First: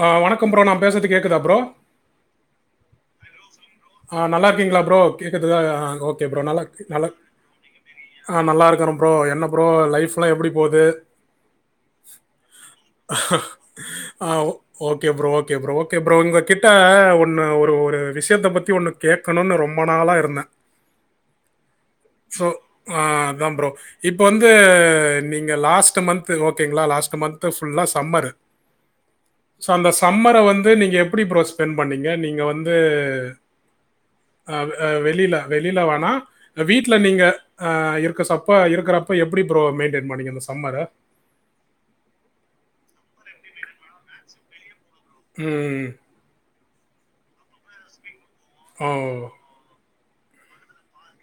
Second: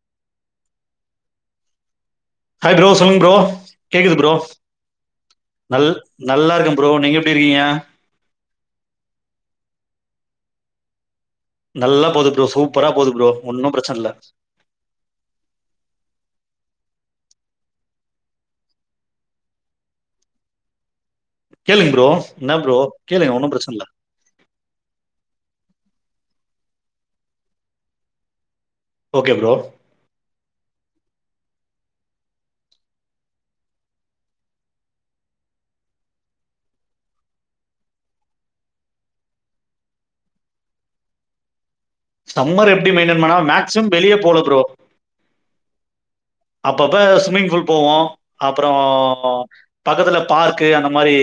அ வணக்கம் ப்ரோ நா பேசது கேக்குதா ப்ரோ ஆய் ப்ரோ சொல்லுங் ப்ரோ கேக்குது ஆ ப்ரோ நல்லார்க்கீங்ளா ப்ரோ நல் [unintelligible] ஓகே ப்ரோ நல்லா நல்லாக் இருக்கேன் நீங்க நல்லாக் எப்படி இருக்கீங்க ஆ நல்லாருக்குறன் ப்ரோ என்ன ப்ரோ லைஃப்லா எப்டி போது நல்லா போது ப்ரோ சூப்பரா போது ப்ரோ ஒன்னு பிரச்சல்ல ஆ okay bro okay bro okay bro உங்க கிட்ட ஒன்னு ஒரு ஒரு விஷயத்த பத்தி ஒன்னு கேட்கணு ரொம்ப நாளா இருந்த கேளுங் ப்ரோ னா ப்ரோ கேளுங்க ஒண்ணு பிரச்சனல்ல இப்ப வந்து நீங்க லாஸ்ட்டு மந்த்து ஓகேங்ளா லாஸ்ட்டு மந்த்து ஃபுல்லா சம்மரு ஓகே ப்ரோ சோ அந்த சம்மர வந்து நீங்க எப்பிடி ப்ரோ ஸ்பெண்ட் பண்ணீங்க நீங்க வந்து ஆ வெளியில வெளியில வாணா வீட்ல நீங்க ஆ இருக்க சப்ப இருக்கறப்ப எப்பிடி ப்ரோ மெயின்டெயின் பண்ணீங்க இந்த சம்மர சம்மர் எப்டி மெய்டன் பண்ணா மேக்சிமம் வெளிய போல ப்ரோ ம் அப்பப்ப ஸ்விம்மிங் புல் போவோ அப்பறோ ஓ பக்கத்துல பார்க்கு அந்த மாரி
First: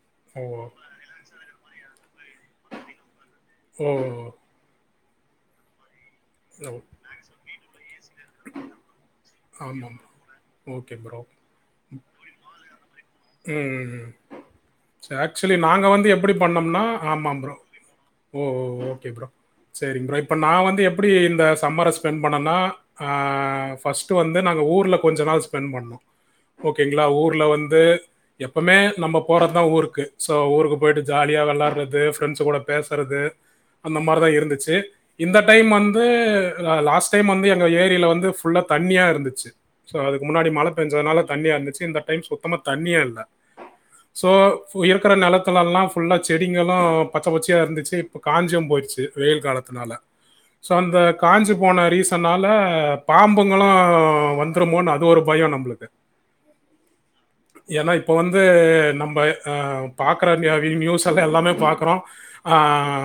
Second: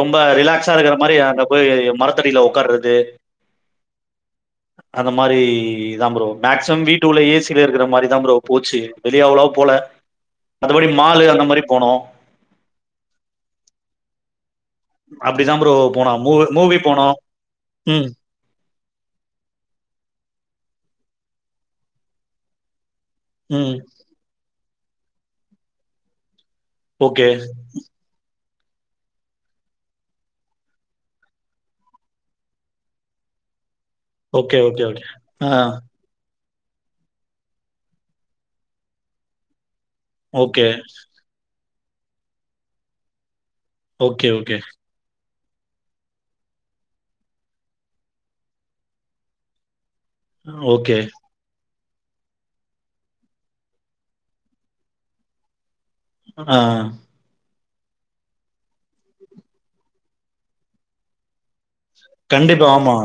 ரொம்ப ஓ ரிலாக்ஸா இருக்கிற மாரி அந்தப் போய் மரத்தடியில உக்காறது ஏ அந்த மாரி இதா ப்ரோ ஓ மேக்சிமம் வீட்டு உள்ள ஏசில இருக்கிற மாரிதா ப்ரோ போச்சு அவ்ளோ போல ஆமாம் படி மால அந்த மாதி‌‌ரி போனோ உம் ஆக்சுவலி அப்படிதான் ப்ரோ நாங்க வந்து போனோம் எப்டி மூவி மூவி பண்ணம்னா போனோம். ஆமா ப்ரோ ம், ஓஓ ஓகே ப்ரோ சரிங் ப்ரோ இப்போ நான் வந்து எப்பிடி இந்த சம்மர ஸ்பெண்ட் பண்ணன்னா ஆ ம். ஃபர்ஸ்ட்டு வந்து நாங்க ஊர்ல கொஞ்ச நாள் ஸ்பெண்ட் பண்ணோ ஓகேங்ளா ஓகே. ஊர்ல வந்து எப்போமே நம்ம போறது தா ஊருக்கு ஸோ ஊருக்கு போய்ட்டு ஜாலியாக வெளாடு்றது ஃப்ரெண்ட்ஸ் கூட பேசுறது அந்த மாரி தான ஓகே, இருந்துச்சு ஓகே, ஓகே. இந்த ஆ. டைம் வந் ந்து லாஸ்ட் டைம் வந்து எங்க ஏரியில வந்து ஃபுல்லா தண்ணியா இருந்துச்சு சோ அதுக்கு முன்னாடி ஓகே. மழ பெஞ்சதுனால தண்ணியா இருந்துச்சு இந்த டைம் சுத்தமா தண்ணியே இல்ல சோ ஓகே, ஓகே. இருக்குற நெலத்துல எல்லா ஃபுல்லா செடிங்களும் பச்ச பச்சயா இருந்துச்சு இப்ப காஞ்சும் போயிடுச்சு வெயில் காலத்துனால சோ ஓகே. அந்தக் காஞ்சு போன ரீசன்னால பாம்புங்களு வந்துருமோன்னு அது ஒரு பயம் நம்மளுக்கு ஆ ஏன்னா இப்போ வந்து நம்ம அ பாக்கறக்கு எதா நியூஸ் எல்லாம் எல்லாமே பாக்க றோ அ கண்டிப்பா. ஆமா.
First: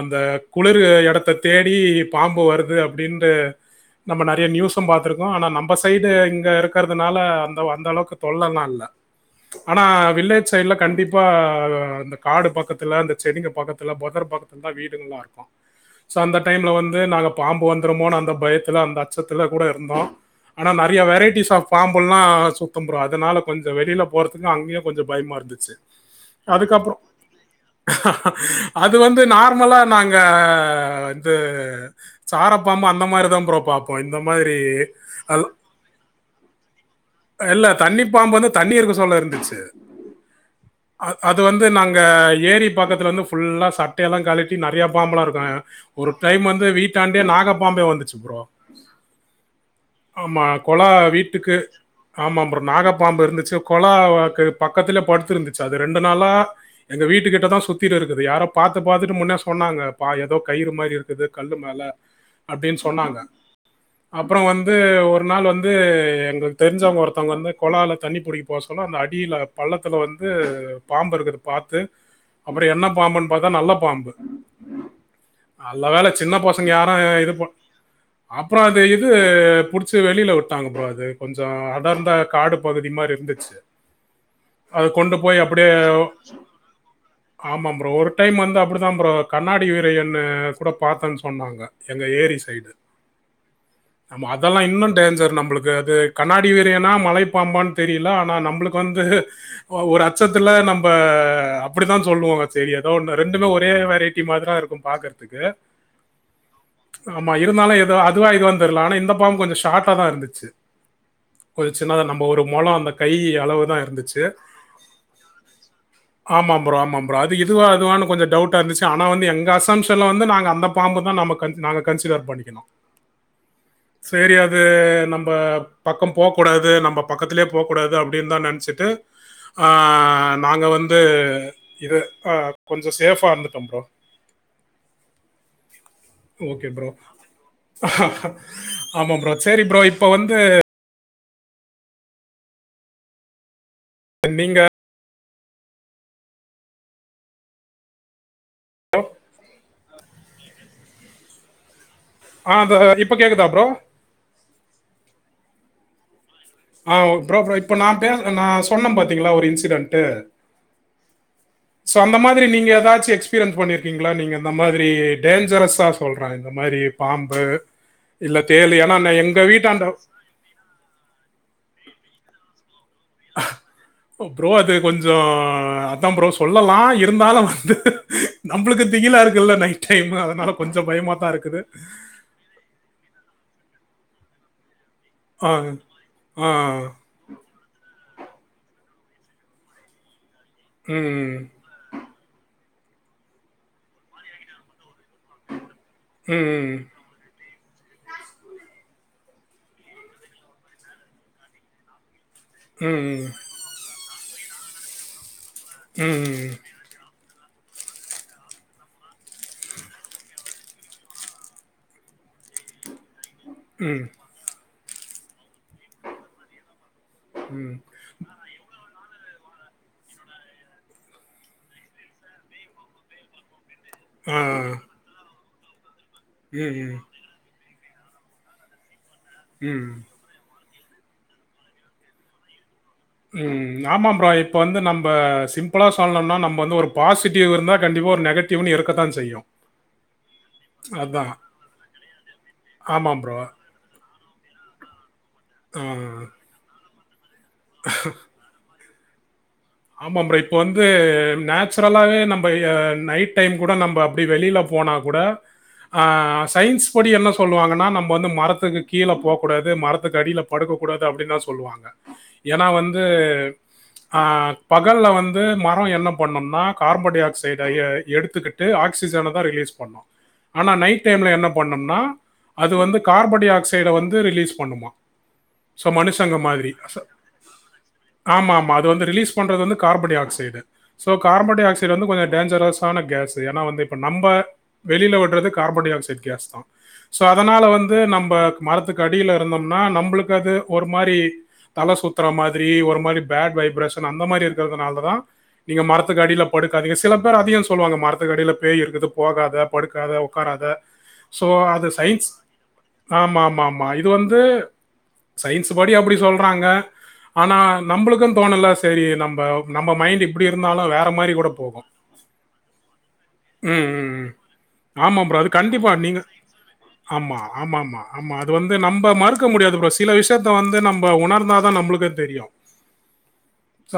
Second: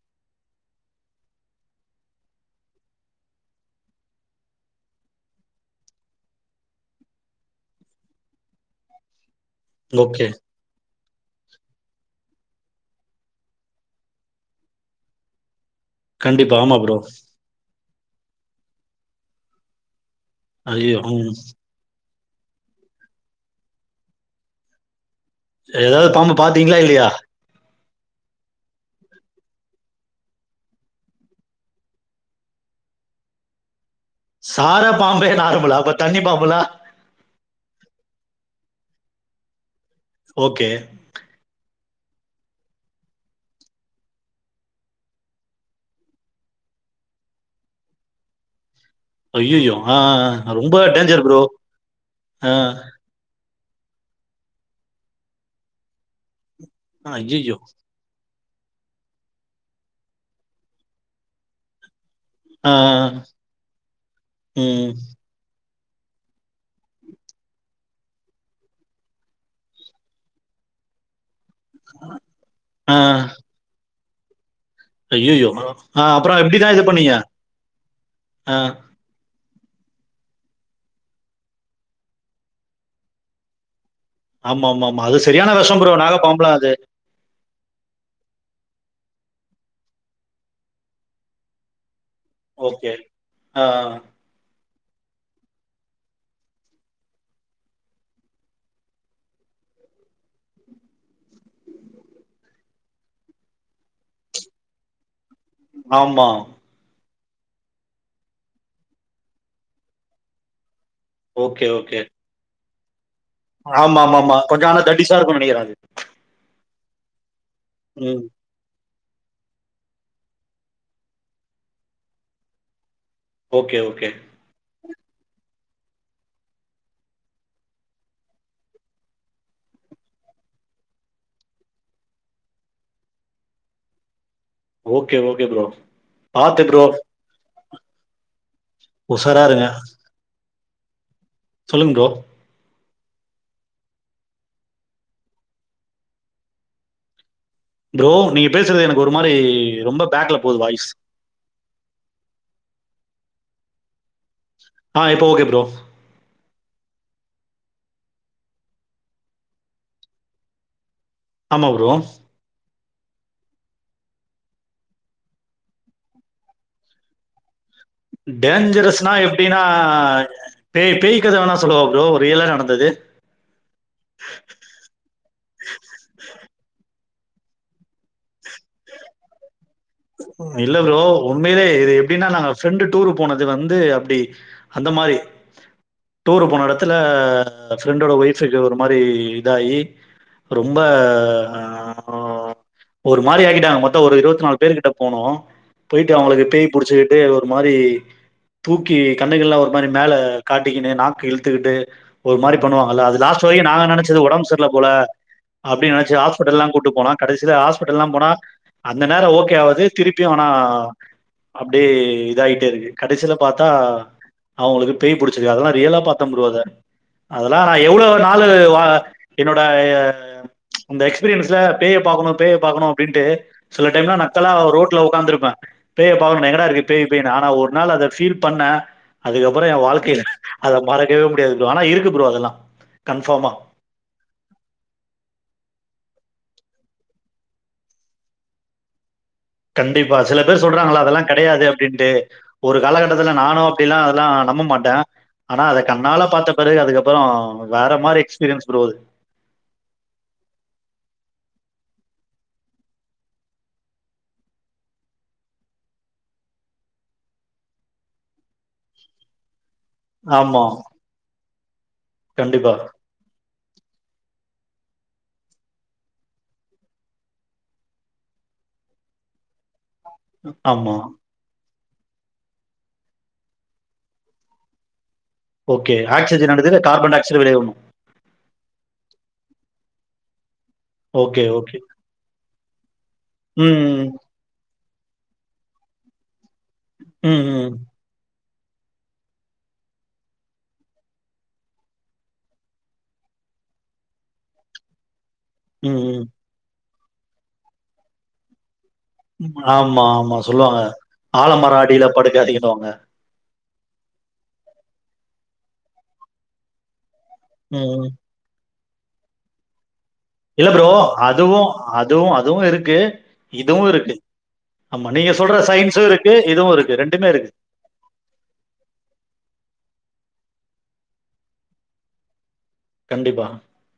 அந்த குளிர் எடத்த தேடி பாம்பு வருது அப்டின்ற நம்ம நிறைய நியூஸு பாத்துருக்கோ ஆனா நம்ம சைடு இங்க இருக்குறதுனால அந்த அந்த அளவுக்கு தொல்லலா இல்ல ஆனா ஓகே. வில்லேஜ் ஜ் சைடுல கண்டிப்பா இந்த காடு பக்கத்துல இந்த செடிங்க பக்கத்துல புதர் பக்க தா வீடும் இருக்கும் சோ அந்த கண்டிப்பா. டைம்ல ஆமா ப்ரோ. வந்து நாங்க பாம்பு வந்துருமோ அந்த பயத்தில அந்த அச்சத்தில கூட இருந்தோம் ஆனா ஐயயோ! நெறைய ம். வெரைட்டிஸ் ஆஃப் பாம்புலா சுத்தும் ப்ரோ அதனால கொஞ்சம் வெளியில போறதுக்கும் அங்கேயும் கொஞ்சம் பயமா இருக்குது ஏதாவது பாம்பு [unintelligible] பாத்தீங்களா அதுக்கப்றோ இல்லையா? அது வந்து நார்மலா நாங்க வந்து சாரப்பாம்பு அந்த மாரி தான் ப்ரோ பாப் ஓ இந்த மாதிரி சாரா பாம்பே அவ் நார்மலா? அப்ப தண்ணி பாம்புலாம்? இல்ல தண்ணி பாம்பு வந்து தண்ணி இருக்க சொல்ல இருந்துச்சு ஓகே அது வந்து நாங்க ஏரி பக்கத்துல வந்து ஃபுல்லா சட்டைய எல்லாம் கழட்டி நெறைய பாம்பலா இருக்கு ஒரு டைம் வந்து வீட்டாண்டே நாகப்பாம்பே வந்துச்சு ப்ரோ ஐயயோ! ஆ, ஆமா ஆ. ரொம்ப கொலா டேஞ்சர் ப்ரோ. வீட்டுக்கு ஆமாப் ஆ. ப்ரோ நாக பாம்பு இருந்துச்சு கொலாக்கு பக்கத்திலே படுத்து இருந்துச்சு அது ரெண்டு நாளா எங்க வீட்டு கிட்ட ஐயயோ! தா சுத்தி இருக்குது யாரோ பாத்து பாத்துட்டு முன்னே சொன்னாங்க பா ஏதோ கயிறு மாரி இருக்குது கல்லு மேல ஆ, அப்டின்னு சொன்னாங்க ஆ. அப்றோ வந்து ம். ஒரு ஒரு நாள் வந்து எங்களுக்கு தெரிஞ்சவங்க ஒருத்தவங்க வந்து கொழால தண்ணி புடிக்க போக சொன்னா அந்த அடியில பள்ளத்துல வந்து பாம்பு இருக்குறது பாத்து அப்ற என்ன ஆ. பாம்புன்னு பாத்தா நல்ல பாம்பு ஐயயோ! நல்ல ஆ வேல சின்ன அப்புறம் எப்படி பசங்க தான் யாரும் பண்ணீங்க? இது பண் ஆ. அப்றோ அது இது வந்து புடிச்சு வெளில விட்டாங்க ப்ரோ அது கொஞ்சோ அடர்ந்த காடு பகுதி மாரி இருந்துச்சு அத ஆமாமாமா. கொண்டு அது போய் சரியான அப்டியே விஷம் ப்ரோ. நாக பாம்புலாம் அது. ஆமா ப்ரோ ஒரு டைம் வந்து அப்டிதா ப்ரோ கண்ணாடி [unintelligible] விரியன்ன கூட பாத்தேன்னு சொன்னாங்க எங்க ஏரி ச ஓகே ஆ ஆமா அதெல்லா இன்னு டேஞ்சர் நம்மளுக்கு அது கண்ணாடி வீரியனா மழை பாம்பான்னு தெரியல ஆனா நம்மளுக்கு வந்து ஒரு அச்சத்துல நம்ம அப்டிதா சொல்லுவோ சேரி ஏதோ ஒன்னு ரெண்டுமே ஒரே வெரைட்டி மாரி தா இருக்கும் பாக்கறதுக்கு ஆமா ஆமா இருந்தாலு ஏதோ அதுவா இதுவானு தெரில ஆனா இந்த பாம்பு கொஞ்சோ ஷார்ட்டா தா இருந்துச்சு ஓகே, ஒரு சின்னதா நம்ம ஒரு மொளோ அந்த கைய ஆமா ஆமமா கொஞ்ச ஆனா தடிசா இருக்கு நினைக்குற அது ஆமாாம் ப்ரோ ஆமாம் ப்ரோ அது இதுவா அதுவான ம். கொஞ்சோ டவுட்டா இருந்துச்சு ஆனா வந்து எங்காஸ் [unintelligible] வந்து நாங்க அந்த பாம்பு தான் நம்ம கன்சி நாங்க கன்சிடர் பண்ணிக்கணோ ஓகே, ஓகே. சேரி அது து நம்ம பக்கம் போக கூடாது நம்ம பக்கத்துலயே போக கூடாது அப்டின்னு தா நெனச்சுட்டு அ நாங்க வந்து இது கொஞ்சோ சேஃபா இருந்துட்டோ bro okay okay bro okay bro ஆமா ப்ரோ உஷாரா சேரி இருங்க. ப்ரோ இப்ப வந்து சொல்லுங்க ப்ரோ நீங்க ப்ரோ நீங்க பேசுறது எனக்கு ஒரு மாரி ரொம்ப பேக்ல போகுது வாய்ஸ் அ இப்ப கேக்குதா ப்ரோ அ இப்போ ஓகே ப்ரோ அ ப்ரோ ப்ரோ இப்ப நா பேச நா சொன்ன பாத்தீங்களா ஒரு இன்சிடென்ட்டு ஆமா ப்ரோ. சோ அந்த மாரி மாரி நீங்க ஏதாச்சு எக்ஸ்பீரியன்ஸ் பண்ணிருக்கீங்களா நீங்க இந்த மாதிரி டேஞ்சரஸா சொல்றே இந்த மாதிரி பாம்பு இல்ல தேளு. ஏன்னா, டேஞ்சரஸ்னா நான் எங்க எப்டின்னா வீட்டாண்ட பேய் பேய் கத வேணா சொல்லுவா ப்ரோ ரியலா நடந்தது ப்ரோ அது கொஞ்சோ அதா ப்ரோ சொல்லலா இருந்தாலு வந்து நம்மளுக்கு திகிலா இருக்குல்ல நைட் டைம் அதனால கொஞ்சோ பயமா தா இருக்குது அப்டின்னா நாங்க ஃப்ரெண்டு டூரு போனது வந்து அப்டி அந்த மாரி ஆ. டூரு ஆ. போன எடத்துல ஃப்ரெண்டோட ஒய்ஃபுக்கு ஒரு மாரி இதாகி ரொம்ப ம். அ ஒரு மாரி ஆக்கிட்டாங்க மொத்தோ ஒரு இருவத்து நாலு பேரு கிட்ட போனோம் போயிட்டு அவங்களுக்கு பேய் ம். புடிச்சுக்கிட்டு அது ஒரு மாரி தூக்கி கண்ணகின்னல்லா ஒரு மாரி மேல காட்டிக்கின்னு நாக்கு இழுத்துக்கிட்டு ஒரு மாரி ம். பண்ணுவாங்கல அது ம். லாஸ்ட்டு வரைக்கு நாங்க நெனச்சது ஒடம்பு சரில போல அப்டின்னு நெனச்சு ம். ஹாஸ்பிடல்லா கூட்டு போனோ கடைசில ஹாஸ்பிட்டல்லா போனா அந்த நேரோ ஓ ஒகேயாவது திருப்பியு ஆனா அப்டியே இதாகிட்டே இருக்கு கடைசில பாத்தா ம். அவங்களுக்கு பேய் பிடிச்சிருக்கு அதெல்லா ரியலா பாத்தே ப்ரோ அத அதெல்லா நா எவ்ளோ நாலு வாழ என்னோட அந்த எக்ஸ்பீரியன்ஸ்ல பேய பாக்கணும் பேய பாக்கணும் அப்டின்ட்டு சில டைம்ல ஆ. ரோட்ல ஒக்காந்துருப்பே பேய பாக்கணும் எங்கடா இருக்கு ம். பேய் பேயுனு ஆனா ஒரு நாள் அத ஃபீல் பண்ண அதுக்கப்பற என் ம். வாழ்க்கைல அத மறக்கவே முடியாது ப்ரோ ஆனா இருக்கு ப்ரோ அதெல்லா கன்ஃபார்மா ம் ஆமா ப்ரோ இப்ப வந்து நம்ம சிம்பிளா சொல்லணும்னா நம்ம வந்து ஒரு பாசிட்டிவ் இருந்தா கண்டிப்பா ஒரு நெகட் [unintelligible] ஒன்னு இருக்கத்தான் செய்யு கண்டிப்பா சில பேர் சொல்றாங்களா அதெல்லா கெடயாது அப்டின்ட்டு ஒரு ஆமாம் காலகட்டத்துல ப்ரோ. நானு அப்டியெல்லா அதெல்லா நம்ப மாட்டே ஆனா ஆ. அத கண்ணால பாத்த பெறகு அதுக்கப்பறோ வேற மாரி எக்ஸ்பீரியன்ஸ் ப்ரோ அது ஆமாம் ப்ரோ இப்ப வந்து நேச்சுரலாவே நம்ப எ அ நைட் டைம் கூட நம்ப அப்டி வெளில போனா கூட அ சயின்ஸ் படி என்ன சொல்வாங்கனா நம்ப வந்து மரத்துக்கு கீழ போககூடாது மரத் மரத்துக்கு அடில ஆமா படுக்கக் கூடாது அப்டின்லா சொல்வாங்க ஏனா கண்டிப்பா வந்து அ பகல்ல வந்து மரோ என்ன பண்ணுன்னா கார்பன் டை ஆக்சைட எ எடுத்துக்கிட்டு ஆக்சிஜன தா ரிலீஸ் பண்ணு ஆனா ஆமா நைட் டைம்ல என்ன பண்ணும்னா அது வந்து கார்பன் டை ஆக்சைட வந்து ரிலீஸ் பண்ணுமா ஸோ ஓகே மனுஷங்க ஆக்சிஜன எடுத்துட்டு மாதிரி கார்பன்டைஆக்சைட வெளிய உட்னு ஆமா ஆமா அது வந்து ரிலீஸ் பண்றது வந்து carbon dioxide so okay carbon di okay oxide வந்து கொஞ்சோ டேஞ்சரஸான கேஸு ஏனா வந்து இப்ப ம் நம்ப வெளில உற்றது கார்பன் டை ஆக்சைட் கேஸ் தா சோ ம் ம் அதனால ம் வந்து நம்ப மரத்துக் அடில இருந்தோம்னா நம்ளுக்கு அது ஒரு மாரி தல சுத்தற மாதிரி ஒரு மாரி பேட் வைப்ரேஷன் அந்த மாரி இருக்கிறதனாலதா நீங்க ம் ம் மரத்துக் அடில படுக்காதிங்க சில பேர் அதயு சொல்லுவாங்க மரத்துக்கு அடியில பேய் இருக்குது போகாத ஆமா, படுக்காத ஆமா. உக்காராத சொல்லுவாங்க. சோ ஆலமர அது அடியில சயின்ஸ் படுக்காதீங்கன்னுவாங்க. ஆமா ஆமா ஆமா இது வந்து சயின்ஸ் படி அப்டி சொல்றாங்க ஆனா ம். நம்பளுக்கு தோணலா சரி நம்ப நம்ம மைண்ட் இப் டி இல்ல இருந்தாலு ப்ரோ. வேற மாரி கூட அதுவும் போகு அதுவும் அதுவும் இருக்கு. ம் இதுவும் ம் இருக்கு. ம் ஆமா நீங்க ப்ரோ அது சொல்ற கண்டிப்பா சயின்ஸும் நீங்க இருக்கு. இதுவும் இருக்கு. ஆம்மா இருக்கு. ஆமாம்மா ஆமா அது வந்து நம்ப மறுக்க முடியாது ப்ரோ சில விஷயத்த வந்து நம்ப உணர்ந்தா தா நம்ளுக்கே தெரியு கண்டிப்பா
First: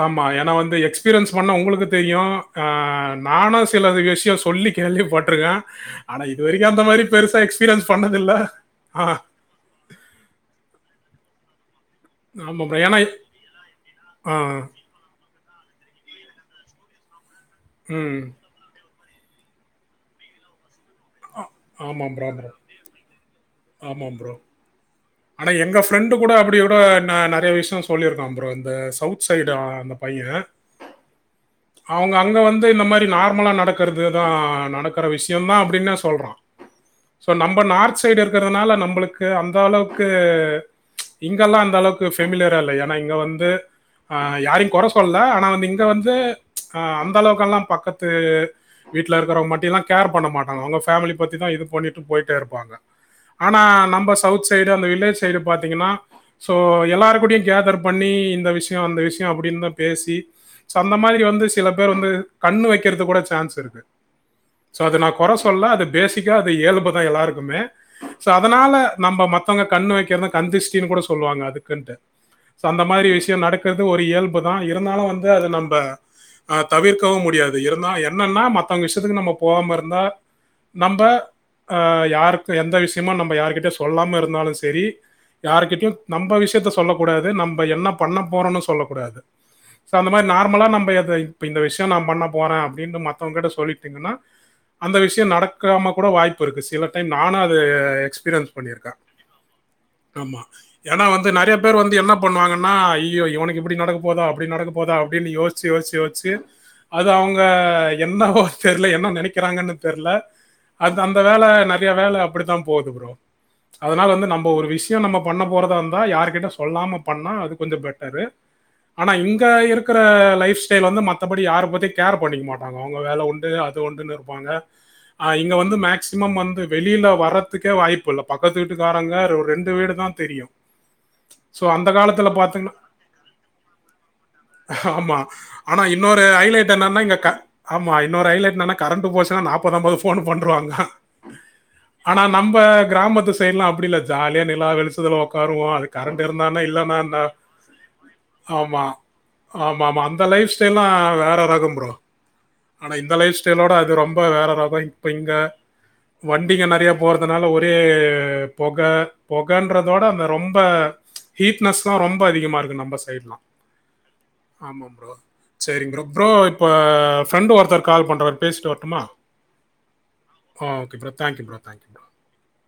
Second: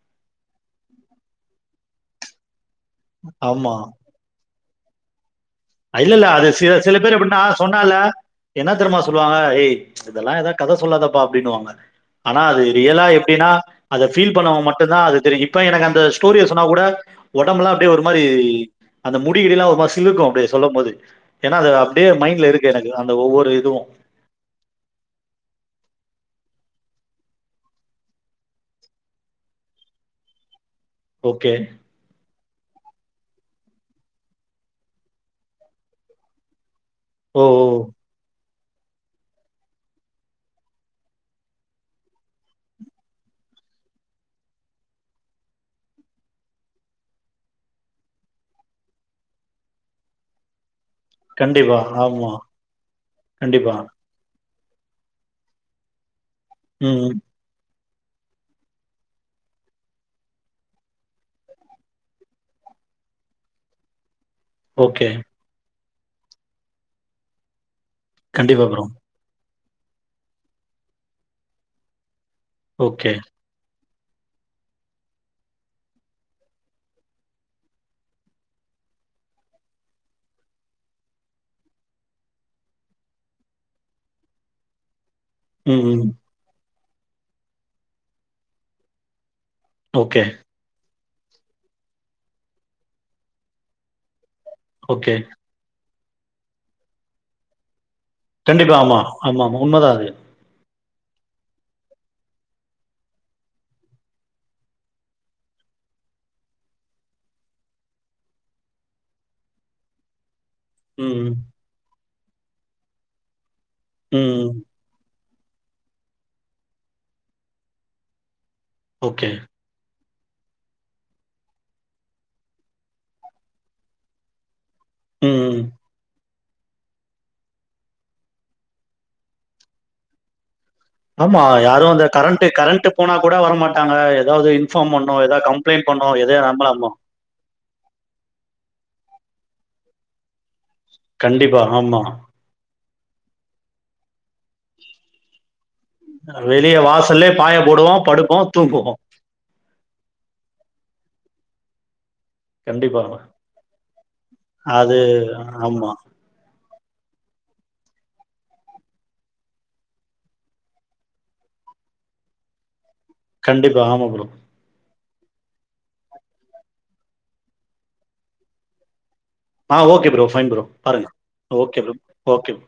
ஆமா ஏனா வந்து எக்ஸ்பிரியன்ஸ் பண்ண உங்ளுக்கு தெரியு ஆ நானு ஆமா. சில விஷ்யோ சொல்லி கேள்வி பட்ருக்கே அ இல்ல இல்ல அது சில சில பேர் எப்டின்னா எக்ஸ்பீரியன்ஸ் சொன்னால பண்ணதில்ல. என்ன தெர்மா ஆ சொல்வாங்க ஏய் இதெல்லா ஏதாவ்து கத சொல்லாதப்பா அப்டினுவாங்க ஆனா அது ஆமா ப்ரோ. ஏன்னா ரியலா எப்டின்னா அத ஆ, ஃபீல் பண்ணவங்க மட்டுதா அது தெரியு இப்போ எனக்கு அந்த ஸ்டோரிய சொன்ன கூட ஒடம்பெல்லா அப்டியே ஒரு ம். மாரி அந்த முடிகெடியெல்லா ஒரு மார் சிலிக்கு அப்டியே சொல்லும் போது ஏனா அது அப்டியே மைண்ட்ல இருக்கு எனக்கு அந்த ஒவ்வொரு இது ஆமாம் ப்ரோ ஆனா எங்க ஃப்ரெண்டு கூட அப்டியே உட ந நறைய விஷ்யோ சொல்லிருக்கா ப்ரோ இந்த சௌத் சைடா அந்த பையே ஓகே அவங்க அங்க வந்து இந்த மாரி நார்மலா நடக்கறது தா நடக்கற விஷ்யோந்தா அப்டின்னு சொல்றா சோ ஓ! நம்ப ஓ! நார்த் சைடு இருக்கிறதனால நம்பளுக்கு அந்த அளவ்க்கு இங்கல்லா அந்த அளவுக்கு ஃபெமிலியரா இல்ல ஏனா இங்க வந்து அ யாரையு கொற சொல்ல ஆனா வந்து இங்க வந்து அ அந்த அளவுக்கெல்லா பக்கத்து வீட்ல இருக்கறவ பத்தி எல்லா கேர் பண்ண மாட்டாங்க அவங்க ஃபேமிலி பத்திதா இது கண்டிப்பா. பண்ணிட்டு ஆமா. போய்ட்டே இருப்பாங்க ஆனா கண்டிப்பா. நம்ப சவுத் சைடு அந்த வில்லேஜ் சைடு பாத்தீங்கனா சோ ம். எல்லார் கூடயு கேதர் பண்ணி இந்த விஷ்யோ அந்த விஷ்யோ அப்டின் தா பேசி சோ அந்த மாதிரி வந்து சில பேர் வந்து கண்ணு வெக்கறது கூட சான்ஸ் இருக்கு சோ அத நா ஓகே. கொற சொல்ல அது பேசிக்கா அது இயல்புதா எல்லாருகுமே சோ கண்டிப்பா அதனால ப்ரோ. நம்ப மத் தவங்க கண்ணு வெக்கிறது கண்திஷ்டின் கூட சொல்வாங்க அதுக்குண்டு சோ அந்த மாரி ஓகே. விஷ்யோ நடக் றது ஒரு இயல்பு தா இருந்தாலு வந்து அது நம்ப அ தவிர்க்கவு முடியாது இருந்தா என்னன்னா மத்தவங்க விஷயத்துக்கு நம்ம போம்ம இருந்தா நம்ப அ யாருக் கு எந்த விஷ்யமு நம்ப யார்கிட்டயு சொல்லாம இருந்தாலு செரி ம். யாருகிட்டயு ம். நம்ப விஷ்யத்த சொ சொல்ல கூடாது நம்ப என்ன பண்ண போறோனு சொல்லகூடாது சோ அந்த ஓகே. மாரி நார்மலா நம்ப எத இப்ப இந்த விஷ்யோ நா பண்ண போறே அப்டின்னு மத்தவங்கிட்ட சொல்லிட்டீங்கன்னா அந்த ஓகே. விஷ்யோ நடக் காம கூட வாய்ப்பு இருக்கு சில டைம் நானு அது எக்ஸ் கண்டிப்பா ஆமா ஆமா ஆமா உண்மதா அது ஆமா ஏன்னா வந்து நெறைய பேர் வந்து என்ன பண்ணுவாங்கன்னா ஐயோ இவனுக்கு இப்டி நடக்கப் போதா அப்டி நடக்க போதா அப்டின்னு யோ ச்சு யோச்சு யோச்சு அது அவுங்க என்னவோ தெர்ல என்ன நினைக்கிறாங்கன்னு தெர்ல அது ம். அந்த ம். வேல நெறைய வேல அப்டித்தா போகுது ப்ரோ அதனால வந்து நம்ம ம். ஒரு விஷ் ச்சயோ நம்ம பண்ண போறதா இருந்தா யார்கிட்ட சொல்லாம பண்ணா அது கொஞ்சோ பெட்டரு ஆனா ஓகே. இங்க இருக் க்கற லைஃப் ஸ்டைல் வந்து மத்தபடி யாரு பத்தியு கேர் பண்ணிக்க மாட்டாங்க அவுங்க வேல உண்டு அது ஒண்டுன்னு இருப்பாங்க ஆ ம். இங்க ம். வந்து மேக்சிமம் வந்து வெளியில வர்றத்துக்கே வாய்ப்பு இல்ல பக்கத்து வீட்டுக்காரங்க ஒரு ரெண்டு வீடு தா தெரியு ஆமா யாரு அந்த கரண்ட்டு கரண்ட்டு போனா கூட வரமாட்டாங்க ஏதாவுது இன்ஃபார்ம் பண்ணு ஆமா ஏதாவு கம் ஆனா இன்னொரு ஐலைட் என்னன்னா இங்கக்க ஆமா இன்னொரு ஐலைட் என்னன்னா கரண்டு போச்சன்னா நாப்பது அம்பது போன் பண்றுவாங்க கண்டிப்பா ஆமா நம்ப கிராமத்து சைடுலா அப்டி இல்ல ஜாலியா நிலா வெளுச்சதல உக்காருவோ அதுக் வெளிய வாசல்லே பாய போடுவோ படுப்போ தூங்குவோ ஆமா ஆமா அந்த லைஃப் ஸ்டைல்லா வேற ரகம் ப்ரோ ஆனா கண்டிப்பா. இந்த லைஃப் ஸ்டைலோட அது ரொம்ப வேற ரதோ அது இப்ப இங்க ஆமா வண்டிங்க நெறைய போறதுனால ஒரே பொக பொகன்றதோட அந்த ரொம்ப ஹீட்னஸ்ல்லா ரொம்ப அதிகமா இருக்கு நம்ப சைட்லா கண்டிப்பா ஆமா ப்ரா ஆமாம் ப்ரோ சரிங் ப்ரோ ப்ரோ இப்போ ஃப்ரெண்டு ஒருத்தர் கால் பண்ணுறாரு பேஸ்ட்டு வரட்டுமா ஆ ஓகே ப்ரோ ஃபைன் ப்ரோ ஆ ஓகே பாருங்க bro. Thank you okay thank you bro okay ப்